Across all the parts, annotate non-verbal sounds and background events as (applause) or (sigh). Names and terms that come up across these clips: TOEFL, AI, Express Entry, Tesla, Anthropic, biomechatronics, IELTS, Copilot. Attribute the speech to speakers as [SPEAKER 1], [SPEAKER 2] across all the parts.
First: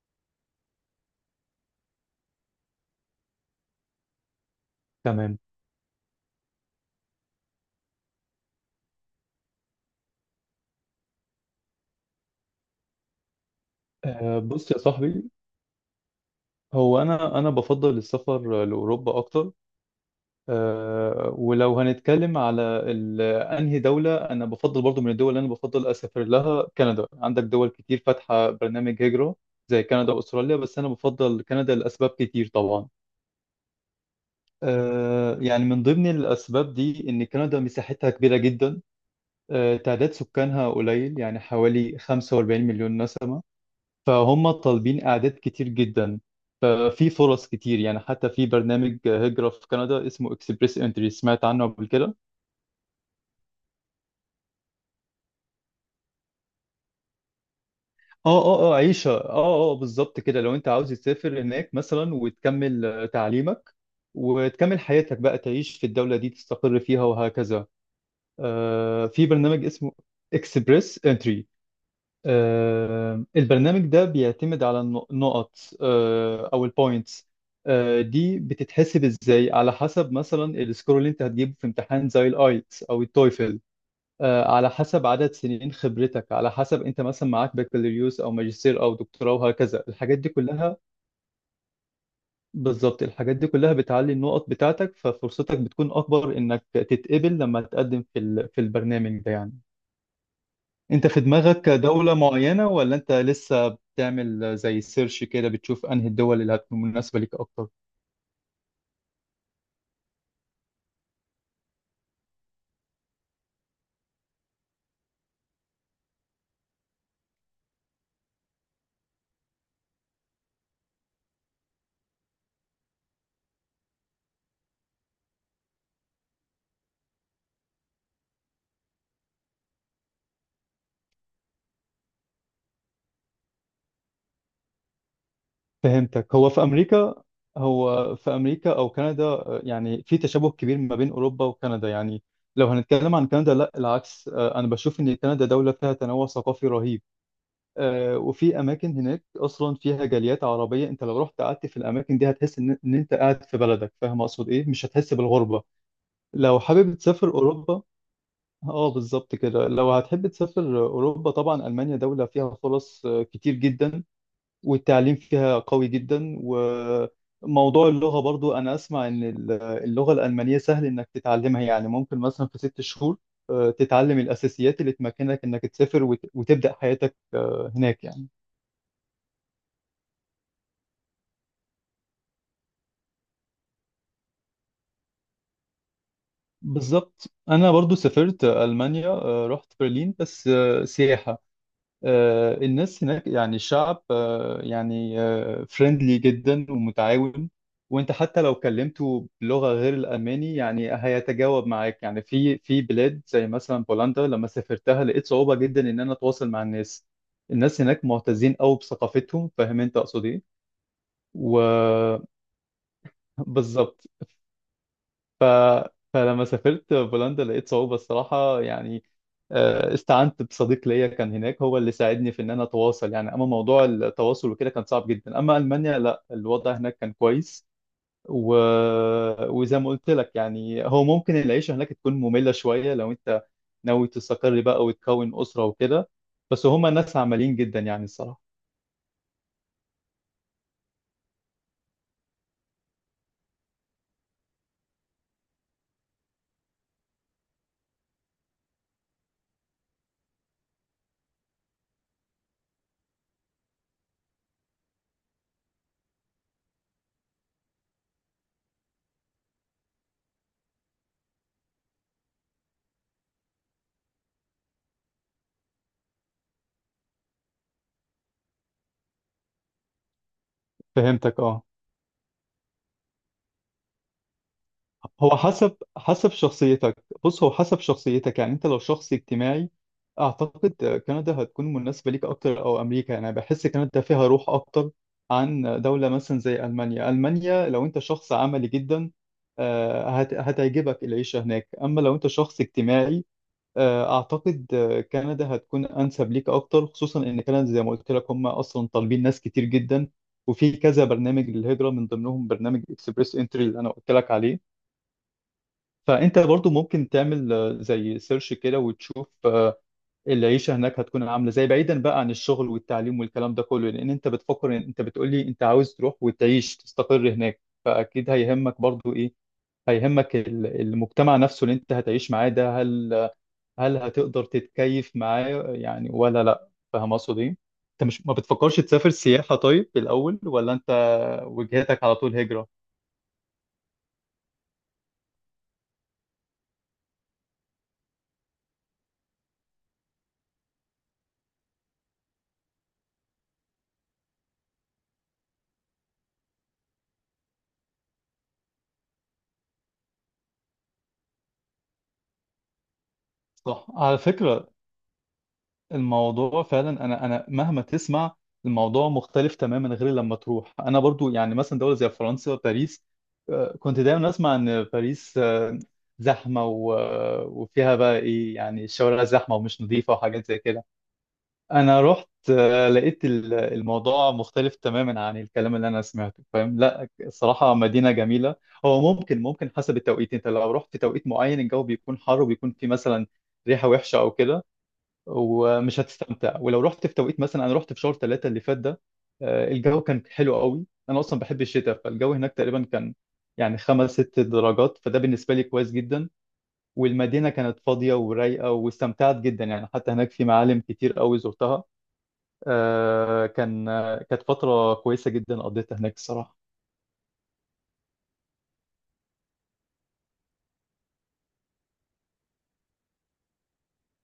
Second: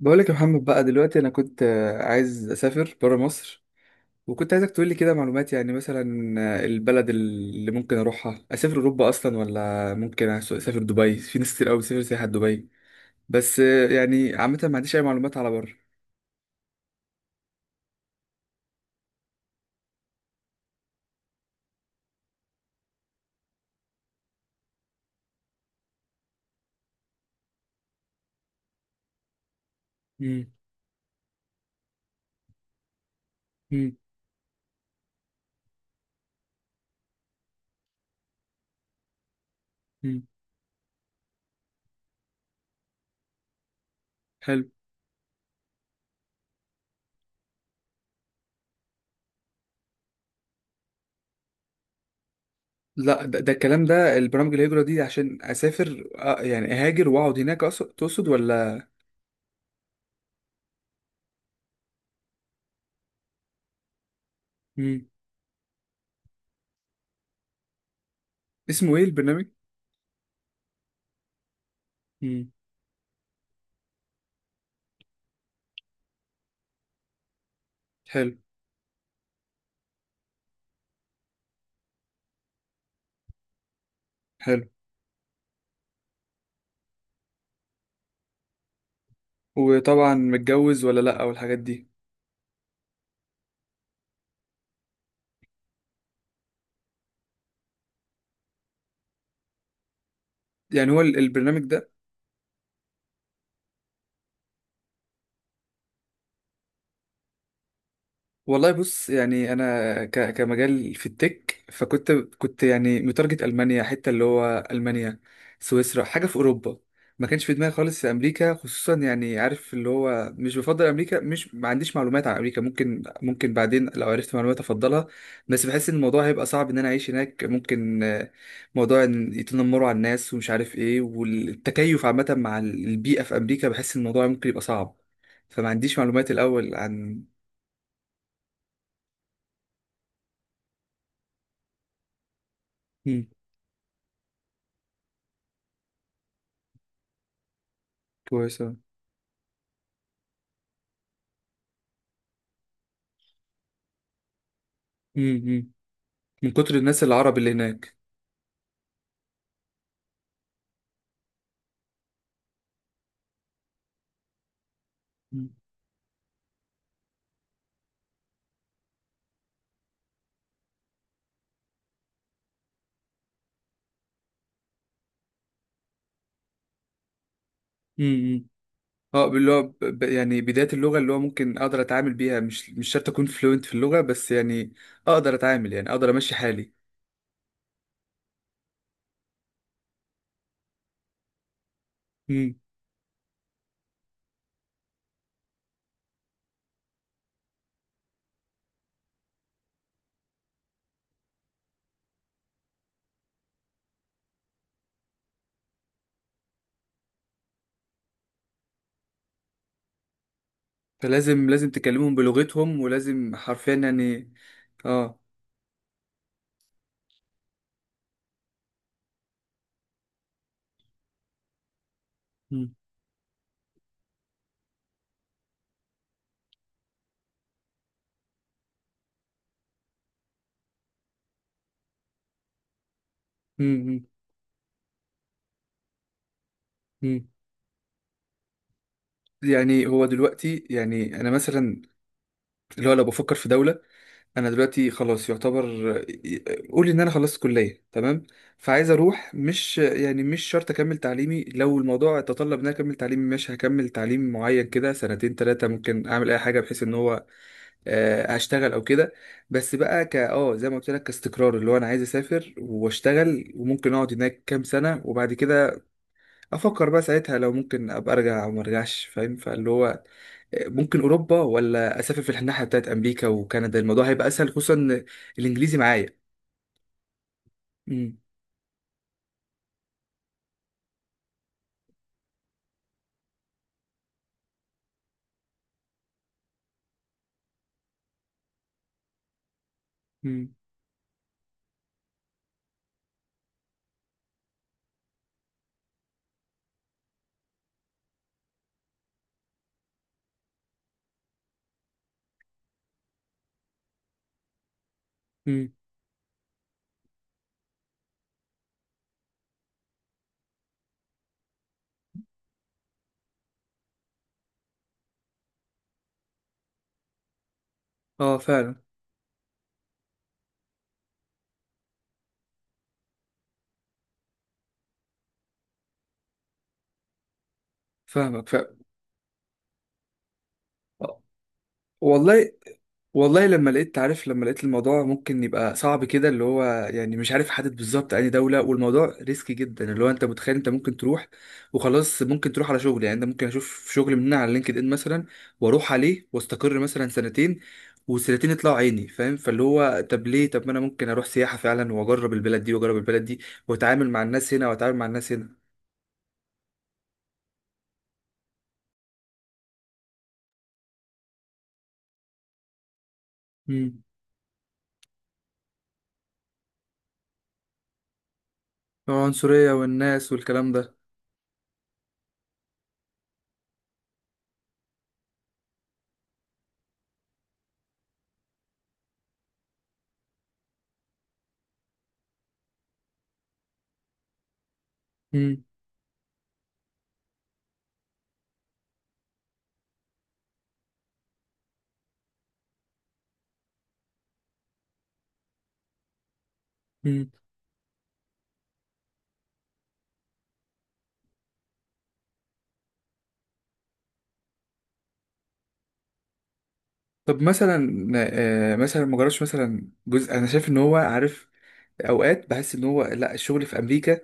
[SPEAKER 1] بقولك يا محمد. بقى دلوقتي انا كنت عايز اسافر برا مصر، وكنت عايزك تقولي كده
[SPEAKER 2] تمام.
[SPEAKER 1] معلومات. يعني مثلا البلد اللي ممكن اروحها، اسافر اوروبا اصلا ولا ممكن اسافر دبي؟ في ناس كتير قوي بتسافر سياحة دبي، بس يعني عامة
[SPEAKER 2] بص
[SPEAKER 1] ما
[SPEAKER 2] يا
[SPEAKER 1] عنديش اي
[SPEAKER 2] صاحبي،
[SPEAKER 1] معلومات على بره.
[SPEAKER 2] هو انا بفضل السفر لاوروبا اكتر. ولو هنتكلم على انهي دوله انا بفضل، برضو من الدول اللي انا بفضل اسافر لها كندا. عندك دول كتير فاتحه برنامج هجره زي كندا
[SPEAKER 1] مم،
[SPEAKER 2] واستراليا، بس انا بفضل كندا لاسباب كتير طبعا.
[SPEAKER 1] مم،
[SPEAKER 2] يعني من ضمن الاسباب دي ان كندا مساحتها كبيره جدا. تعداد
[SPEAKER 1] مم.
[SPEAKER 2] سكانها قليل، يعني حوالي 45 مليون نسمه، فهم
[SPEAKER 1] حلو.
[SPEAKER 2] طالبين اعداد كتير جدا. ففي فرص كتير، يعني حتى في برنامج هجرة في كندا اسمه اكسبريس انتري، سمعت عنه قبل كده.
[SPEAKER 1] لا، ده, ده الكلام ده، البرامج الهجرة دي عشان اسافر يعني اهاجر واقعد هناك تقصد
[SPEAKER 2] اه، اه، اه،
[SPEAKER 1] ولا؟
[SPEAKER 2] عيشة، اه، اه، بالظبط كده، لو انت عاوز تسافر هناك مثلا وتكمل تعليمك، وتكمل
[SPEAKER 1] مم.
[SPEAKER 2] حياتك بقى، تعيش في الدولة دي تستقر فيها وهكذا.
[SPEAKER 1] اسمه ايه
[SPEAKER 2] في
[SPEAKER 1] البرنامج؟
[SPEAKER 2] برنامج اسمه اكسبريس انتري.
[SPEAKER 1] مم.
[SPEAKER 2] البرنامج ده بيعتمد على النقط، او البوينتس.
[SPEAKER 1] حلو.
[SPEAKER 2] دي بتتحسب ازاي؟ على حسب مثلا السكور اللي انت هتجيبه في امتحان زي الايتس او التويفل.
[SPEAKER 1] حلو.
[SPEAKER 2] على حسب عدد سنين خبرتك، على حسب انت مثلا معاك بكالوريوس او ماجستير او دكتوراه وهكذا،
[SPEAKER 1] وطبعا
[SPEAKER 2] الحاجات دي كلها.
[SPEAKER 1] متجوز ولا لا، والحاجات دي.
[SPEAKER 2] بالظبط، الحاجات دي كلها بتعلي النقط بتاعتك، ففرصتك بتكون اكبر انك تتقبل لما تقدم في في البرنامج ده يعني.
[SPEAKER 1] يعني هو
[SPEAKER 2] انت في
[SPEAKER 1] البرنامج
[SPEAKER 2] دماغك
[SPEAKER 1] ده.
[SPEAKER 2] دولة معينة، ولا انت لسه بتعمل زي سيرش كده، بتشوف انهي الدول اللي هتكون مناسبة ليك اكتر؟
[SPEAKER 1] والله بص، يعني انا كمجال في التك، فكنت يعني متارجت المانيا، حته اللي هو المانيا، سويسرا، حاجه في اوروبا. ما كانش في دماغي خالص امريكا. خصوصا يعني عارف اللي هو مش بفضل امريكا، مش ما عنديش معلومات عن امريكا. ممكن بعدين لو عرفت معلومات افضلها، بس بحس ان الموضوع هيبقى صعب ان انا اعيش هناك. ممكن موضوع ان يتنمروا على الناس ومش عارف ايه، والتكيف عامه مع البيئه في امريكا بحس ان الموضوع ممكن يبقى صعب. فما عنديش معلومات
[SPEAKER 2] فهمتك.
[SPEAKER 1] الأول عن.
[SPEAKER 2] هو في امريكا او كندا. يعني في تشابه كبير ما بين اوروبا وكندا يعني. لو هنتكلم
[SPEAKER 1] مم.
[SPEAKER 2] عن كندا لا العكس، انا بشوف ان كندا دولة فيها تنوع ثقافي رهيب. وفي
[SPEAKER 1] كويسة.
[SPEAKER 2] اماكن هناك اصلا فيها جاليات عربية، انت لو رحت قعدت في الاماكن دي هتحس إن انت قاعد في بلدك. فاهم اقصد ايه؟ مش هتحس
[SPEAKER 1] مم.
[SPEAKER 2] بالغربة.
[SPEAKER 1] مم. من
[SPEAKER 2] لو
[SPEAKER 1] كتر
[SPEAKER 2] حابب
[SPEAKER 1] الناس
[SPEAKER 2] تسافر
[SPEAKER 1] العرب اللي
[SPEAKER 2] اوروبا،
[SPEAKER 1] هناك.
[SPEAKER 2] اه بالظبط كده، لو هتحب تسافر اوروبا طبعا المانيا دوله فيها فرص كتير جدا، والتعليم
[SPEAKER 1] مم.
[SPEAKER 2] فيها قوي جدا. وموضوع اللغه برضو، انا اسمع ان اللغه الالمانيه سهل انك تتعلمها، يعني ممكن مثلا في 6 شهور تتعلم الاساسيات اللي تمكنك انك تسافر وتبدا حياتك هناك يعني.
[SPEAKER 1] مم. اه، اللي هو يعني بداية اللغة، اللي هو ممكن أقدر أتعامل بيها. مش شرط أكون فلوينت في اللغة، بس يعني أقدر أتعامل، يعني أقدر أمشي حالي.
[SPEAKER 2] بالظبط. انا برضو سافرت المانيا، رحت برلين بس سياحه.
[SPEAKER 1] مم.
[SPEAKER 2] الناس هناك، يعني الشعب، يعني فريندلي جدا ومتعاون. وانت حتى لو كلمته بلغة غير الألماني يعني هيتجاوب معاك. يعني في بلاد زي مثلا بولندا، لما سافرتها لقيت صعوبة جدا ان انا اتواصل مع الناس. الناس هناك معتزين قوي بثقافتهم، فاهم انت اقصد ايه؟
[SPEAKER 1] فلازم، لازم تكلمهم
[SPEAKER 2] وبالظبط.
[SPEAKER 1] بلغتهم، ولازم حرفيا يعني. اه.
[SPEAKER 2] فلما سافرت بولندا لقيت صعوبة الصراحة يعني. استعنت بصديق ليا كان هناك، هو اللي ساعدني في ان انا
[SPEAKER 1] مم.
[SPEAKER 2] اتواصل. يعني اما موضوع التواصل وكده كان صعب جدا، اما المانيا لا، الوضع هناك كان كويس. و... وزي ما قلت لك يعني، هو ممكن العيشة هناك تكون مملة شوية لو انت
[SPEAKER 1] مم. مم.
[SPEAKER 2] ناوي تستقر بقى وتكون أسرة وكده. بس هما ناس
[SPEAKER 1] مم.
[SPEAKER 2] عمليين جدا يعني الصراحة.
[SPEAKER 1] يعني هو دلوقتي، يعني أنا مثلا، اللي هو لو بفكر في دولة، انا دلوقتي خلاص يعتبر، قولي ان انا خلصت كليه، تمام؟ فعايز اروح، مش يعني مش شرط اكمل تعليمي. لو الموضوع تطلب ان انا اكمل تعليمي ماشي، هكمل تعليم معين كده سنتين ثلاثه، ممكن اعمل اي حاجه بحيث ان هو هشتغل او كده. بس بقى ك اه زي ما قلت لك كاستقرار، اللي هو انا عايز اسافر واشتغل، وممكن اقعد هناك كام سنه، وبعد كده افكر بقى ساعتها لو ممكن ابقى ارجع او ما ارجعش، فاهم؟ فاللي هو ممكن
[SPEAKER 2] فهمتك.
[SPEAKER 1] اوروبا،
[SPEAKER 2] اه،
[SPEAKER 1] ولا اسافر في الناحيه بتاعت امريكا وكندا. الموضوع هيبقى اسهل، خصوصا إن
[SPEAKER 2] هو حسب
[SPEAKER 1] الانجليزي معايا.
[SPEAKER 2] حسب شخصيتك. بص، هو حسب
[SPEAKER 1] امم.
[SPEAKER 2] شخصيتك يعني، انت لو شخص اجتماعي اعتقد كندا هتكون مناسبة ليك اكتر، او امريكا. يعني أنا بحس كندا فيها روح اكتر عن دولة مثلا زي المانيا. المانيا لو انت شخص عملي جدا
[SPEAKER 1] امم.
[SPEAKER 2] هتعجبك العيشة هناك. اما لو انت شخص اجتماعي اعتقد كندا هتكون انسب ليك اكتر، خصوصا ان كندا زي ما قلت لك هم اصلا طالبين ناس كتير جدا. وفي كذا برنامج للهجرة، من ضمنهم برنامج اكسبريس انتري اللي انا قلت لك عليه.
[SPEAKER 1] امم.
[SPEAKER 2] فانت برضو ممكن تعمل زي سيرش كده وتشوف العيشه هناك هتكون عامله زي، بعيدا بقى عن الشغل والتعليم والكلام ده كله، لان انت بتفكر، انت بتقول لي انت عاوز تروح وتعيش تستقر هناك. فاكيد
[SPEAKER 1] اه فعلا.
[SPEAKER 2] هيهمك برضو ايه؟ هيهمك المجتمع نفسه اللي انت هتعيش معاه ده. هل هتقدر تتكيف معاه يعني ولا لا؟ فاهم اقصد ايه؟ انت مش ما
[SPEAKER 1] فاهمك فعلا.
[SPEAKER 2] بتفكرش تسافر سياحه طيب الاول، ولا انت وجهتك على طول
[SPEAKER 1] والله.
[SPEAKER 2] هجره؟
[SPEAKER 1] والله لما لقيت، عارف، لما لقيت الموضوع ممكن يبقى صعب كده، اللي هو يعني مش عارف حدد بالظبط أي دولة. والموضوع ريسكي جدا، اللي هو أنت متخيل أنت ممكن تروح وخلاص، ممكن تروح على شغل، يعني أنت ممكن أشوف شغل مننا على لينكد إن مثلا، وأروح عليه وأستقر مثلا سنتين، والسنتين يطلعوا عيني، فاهم؟ فاللي هو طب ليه، طب ما أنا ممكن أروح سياحة فعلا، وأجرب البلد دي وأجرب البلد دي،
[SPEAKER 2] صح
[SPEAKER 1] وأتعامل
[SPEAKER 2] على
[SPEAKER 1] مع الناس هنا
[SPEAKER 2] فكرة.
[SPEAKER 1] وأتعامل مع الناس هنا.
[SPEAKER 2] الموضوع فعلا، انا مهما تسمع، الموضوع مختلف تماما غير لما تروح. انا برضو يعني مثلا دوله زي فرنسا وباريس، كنت
[SPEAKER 1] امم.
[SPEAKER 2] دايما اسمع ان باريس زحمه، وفيها بقى ايه يعني، الشوارع زحمه
[SPEAKER 1] العنصرية
[SPEAKER 2] ومش نظيفه
[SPEAKER 1] والناس
[SPEAKER 2] وحاجات زي
[SPEAKER 1] والكلام
[SPEAKER 2] كده.
[SPEAKER 1] ده.
[SPEAKER 2] انا رحت لقيت الموضوع مختلف تماما عن الكلام اللي انا سمعته. فاهم؟ لا، الصراحه مدينه جميله. هو ممكن حسب التوقيت. انت لو رحت في توقيت معين، الجو بيكون حر وبيكون في مثلا ريحه وحشه او كده ومش هتستمتع. ولو رحت في توقيت، مثلا انا رحت في شهر ثلاثة اللي فات ده، الجو كان حلو قوي. انا اصلا بحب الشتاء، فالجو هناك تقريبا كان يعني خمس ست درجات، فده بالنسبة لي كويس جدا.
[SPEAKER 1] امم.
[SPEAKER 2] والمدينة كانت فاضية ورايقة، واستمتعت جدا يعني. حتى هناك في معالم كتير قوي زرتها. كانت فترة كويسة جدا قضيتها هناك الصراحة.
[SPEAKER 1] طب مثلا مثلا ما جربش، مثلا جزء انا شايف ان هو، عارف، اوقات بحس ان هو لا، الشغل في امريكا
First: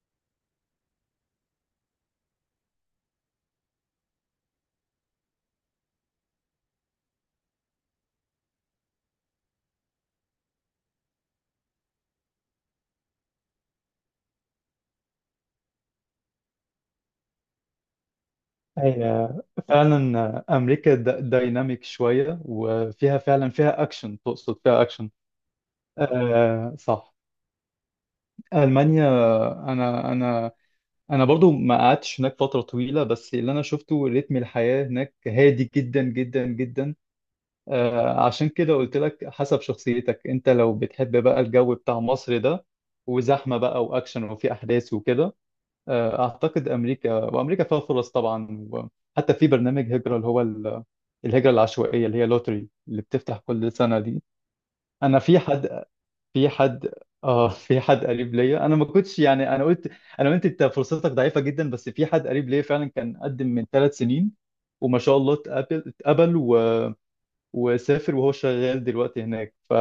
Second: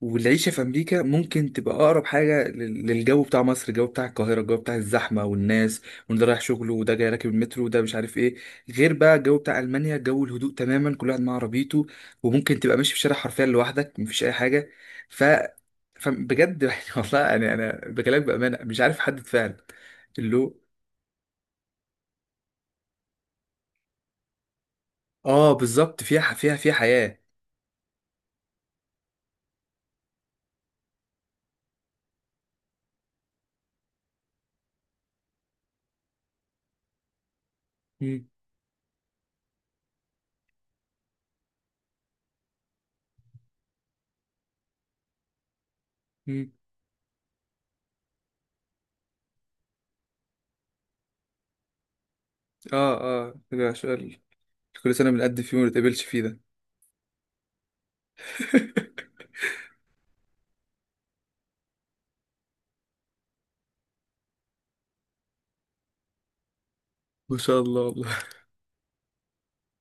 [SPEAKER 1] والعيشه في امريكا ممكن تبقى اقرب حاجه للجو بتاع مصر، الجو بتاع القاهره، الجو بتاع الزحمه والناس، وان ده رايح شغله، وده جاي راكب المترو، وده مش عارف ايه. غير بقى الجو بتاع المانيا، جو الهدوء تماما، كل واحد مع عربيته، وممكن تبقى ماشي في الشارع حرفيا لوحدك مفيش اي حاجه. ف، فبجد (laughs) يعني والله، انا بكلمك بامانه، مش عارف احدد
[SPEAKER 2] هي
[SPEAKER 1] فعلا.
[SPEAKER 2] فعلا.
[SPEAKER 1] اللي هو
[SPEAKER 2] أمريكا دايناميك شوية وفيها فعلا فيها أكشن. تقصد فيها أكشن؟
[SPEAKER 1] اه بالظبط، فيها فيها، فيها
[SPEAKER 2] صح.
[SPEAKER 1] حياة.
[SPEAKER 2] ألمانيا، أنا أنا أنا برضو ما قعدتش هناك فترة طويلة، بس اللي أنا شفته رتم الحياة هناك هادي جدا جدا جدا.
[SPEAKER 1] مم.
[SPEAKER 2] عشان كده قلت لك حسب شخصيتك. أنت لو بتحب بقى الجو بتاع مصر ده، وزحمة بقى وأكشن وفي أحداث وكده،
[SPEAKER 1] مم.
[SPEAKER 2] أعتقد أمريكا. وأمريكا فيها فرص طبعا، وحتى في برنامج هجرة اللي هو الهجرة العشوائية، اللي هي لوتري
[SPEAKER 1] اه
[SPEAKER 2] اللي
[SPEAKER 1] اه،
[SPEAKER 2] بتفتح كل
[SPEAKER 1] ده
[SPEAKER 2] سنة
[SPEAKER 1] سؤال.
[SPEAKER 2] دي.
[SPEAKER 1] كل سنة
[SPEAKER 2] أنا في
[SPEAKER 1] بنقدم فيه وما
[SPEAKER 2] حد
[SPEAKER 1] نتقابلش فيه ده.
[SPEAKER 2] في حد اه (laughs) في حد قريب ليا. انا ما
[SPEAKER 1] (laughs)
[SPEAKER 2] كنتش يعني، انا قلت انت فرصتك ضعيفه جدا. بس في حد قريب ليا فعلا كان قدم من 3 سنين، وما شاء الله اتقبل اتقبل و...
[SPEAKER 1] ما شاء الله
[SPEAKER 2] وسافر،
[SPEAKER 1] والله.
[SPEAKER 2] وهو شغال دلوقتي هناك.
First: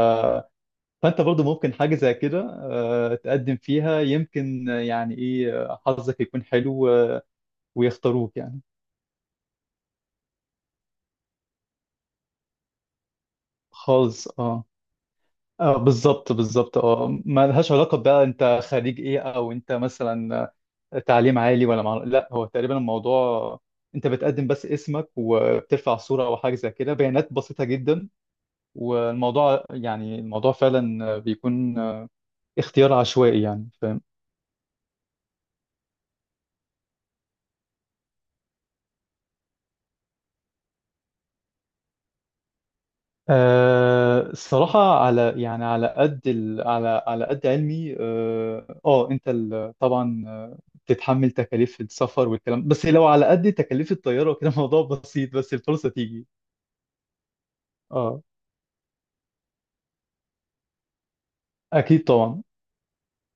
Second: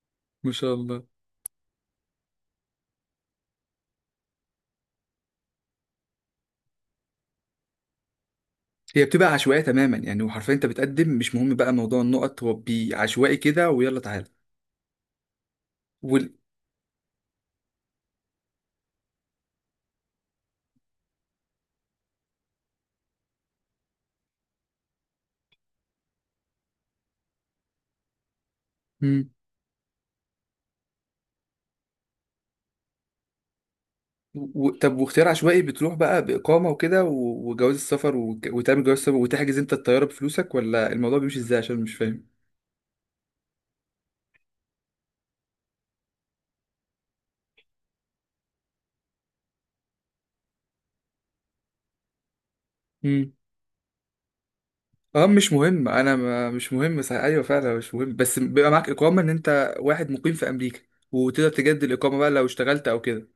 [SPEAKER 1] ما شاء الله.
[SPEAKER 2] فانت برضو ممكن حاجه زي كده تقدم فيها، يمكن يعني ايه حظك يكون حلو ويختاروك يعني.
[SPEAKER 1] هي بتبقى عشوائية تماما يعني، وحرفيا انت بتقدم، مش مهم بقى موضوع النقط، هو عشوائي كده ويلا تعالى.
[SPEAKER 2] خالص. اه، اه،
[SPEAKER 1] وال...
[SPEAKER 2] بالظبط بالظبط، اه، ما لهاش علاقة بقى انت خريج ايه، او انت مثلا تعليم عالي ولا لا، هو تقريبا الموضوع انت بتقدم بس اسمك، وبترفع صورة او حاجة زي كده، بيانات بسيطة جدا.
[SPEAKER 1] مم.
[SPEAKER 2] والموضوع يعني، الموضوع فعلا بيكون اختيار عشوائي يعني. فاهم؟
[SPEAKER 1] و... طب واختيار عشوائي، بتروح بقى بإقامة وكده، و... وجواز السفر، و... وتعمل جواز السفر وتحجز انت الطيارة بفلوسك، ولا الموضوع بيمشي ازاي؟ عشان مش فاهم.
[SPEAKER 2] الصراحة، على يعني على قد علمي، اه، انت طبعا بتتحمل تكاليف السفر والكلام. بس لو على قد تكاليف الطيارة وكده (laughs) الموضوع
[SPEAKER 1] اه
[SPEAKER 2] بسيط،
[SPEAKER 1] مش
[SPEAKER 2] بس
[SPEAKER 1] مهم،
[SPEAKER 2] الفرصة
[SPEAKER 1] انا
[SPEAKER 2] تيجي.
[SPEAKER 1] ما مش مهم، صح ايوه فعلا مش مهم.
[SPEAKER 2] اه
[SPEAKER 1] بس بيبقى معاك اقامه ان انت واحد مقيم في امريكا، وتقدر تجدد
[SPEAKER 2] اكيد
[SPEAKER 1] الاقامه بقى
[SPEAKER 2] طبعا،
[SPEAKER 1] لو اشتغلت او كده.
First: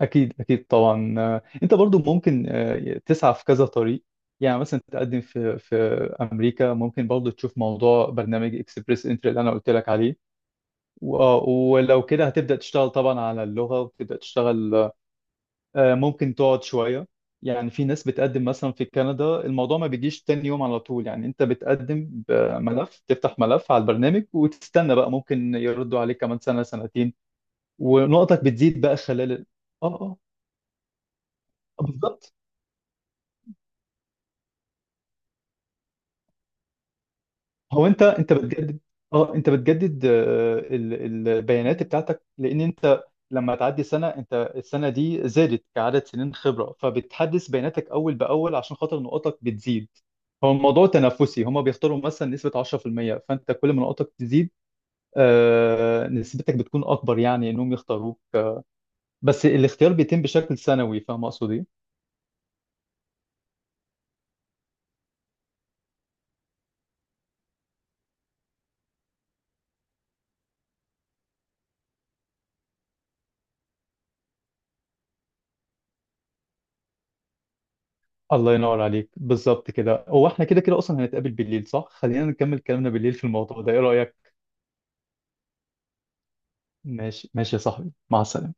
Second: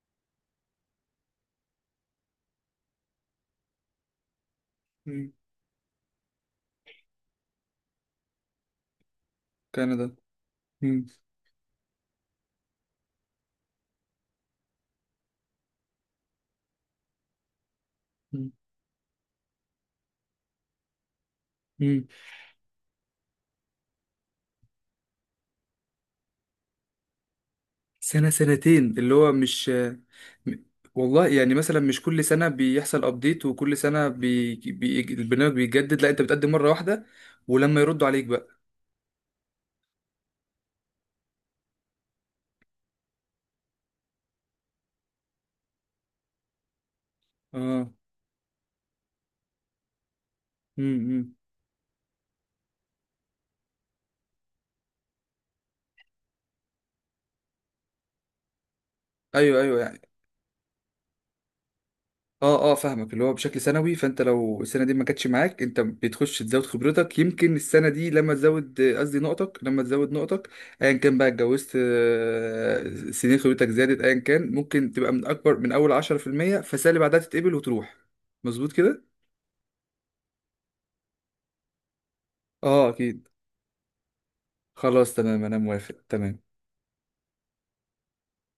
[SPEAKER 2] اكيد اكيد طبعا. انت برضو ممكن تسعى في كذا طريق. يعني مثلا تقدم
[SPEAKER 1] مم.
[SPEAKER 2] في امريكا، ممكن برضو تشوف موضوع برنامج اكسبريس انتري اللي انا قلت لك
[SPEAKER 1] كندا.
[SPEAKER 2] عليه.
[SPEAKER 1] مم.
[SPEAKER 2] ولو كده هتبدأ تشتغل طبعا على اللغة، وتبدأ تشتغل. ممكن تقعد شوية. يعني في ناس بتقدم
[SPEAKER 1] مم.
[SPEAKER 2] مثلا في كندا، الموضوع ما بيجيش تاني يوم على طول، يعني انت
[SPEAKER 1] مم.
[SPEAKER 2] بتقدم بملف، تفتح ملف على البرنامج وتستنى بقى. ممكن يردوا عليك كمان سنة سنتين،
[SPEAKER 1] سنه
[SPEAKER 2] ونقطك بتزيد بقى
[SPEAKER 1] سنتين، اللي
[SPEAKER 2] خلال
[SPEAKER 1] هو مش،
[SPEAKER 2] اه، اه،
[SPEAKER 1] م- والله يعني مثلا مش كل
[SPEAKER 2] بالظبط.
[SPEAKER 1] سنه بيحصل ابديت، وكل سنه البرنامج بيتجدد، لا انت بتقدم مره واحده ولما
[SPEAKER 2] هو انت
[SPEAKER 1] يردوا عليك
[SPEAKER 2] انت
[SPEAKER 1] بقى.
[SPEAKER 2] بتجدد. اه، انت بتجدد البيانات بتاعتك، لان انت لما تعدي سنة، انت السنة دي زادت كعدد سنين خبرة، فبتحدث
[SPEAKER 1] اه.
[SPEAKER 2] بياناتك اول باول عشان خاطر نقطك بتزيد. هو الموضوع
[SPEAKER 1] مم. مم.
[SPEAKER 2] تنافسي، هما بيختاروا مثلا نسبة 10%. فانت كل ما نقطك تزيد نسبتك بتكون اكبر يعني انهم يختاروك. بس
[SPEAKER 1] ايوه ايوه
[SPEAKER 2] الاختيار
[SPEAKER 1] يعني.
[SPEAKER 2] بيتم بشكل سنوي. فاهم اقصد ايه؟
[SPEAKER 1] اه اه فاهمك، اللي هو بشكل سنوي. فانت لو السنه دي ما جاتش معاك، انت بتخش تزود خبرتك، يمكن السنه دي لما تزود، قصدي نقطك، لما تزود نقطك ايا كان بقى، اتجوزت سنين خبرتك زادت، ايا كان، ممكن تبقى من اكبر، من اول 10%، فالسنه اللي بعدها تتقبل وتروح.
[SPEAKER 2] الله
[SPEAKER 1] مظبوط
[SPEAKER 2] ينور
[SPEAKER 1] كده.
[SPEAKER 2] عليك، بالظبط كده. هو احنا كده كده اصلا هنتقابل بالليل، صح؟ خلينا نكمل
[SPEAKER 1] اه
[SPEAKER 2] كلامنا بالليل في
[SPEAKER 1] اكيد.
[SPEAKER 2] الموضوع ده، ايه رأيك؟
[SPEAKER 1] خلاص تمام انا موافق تمام.
[SPEAKER 2] ماشي ماشي يا صاحبي، مع السلامة.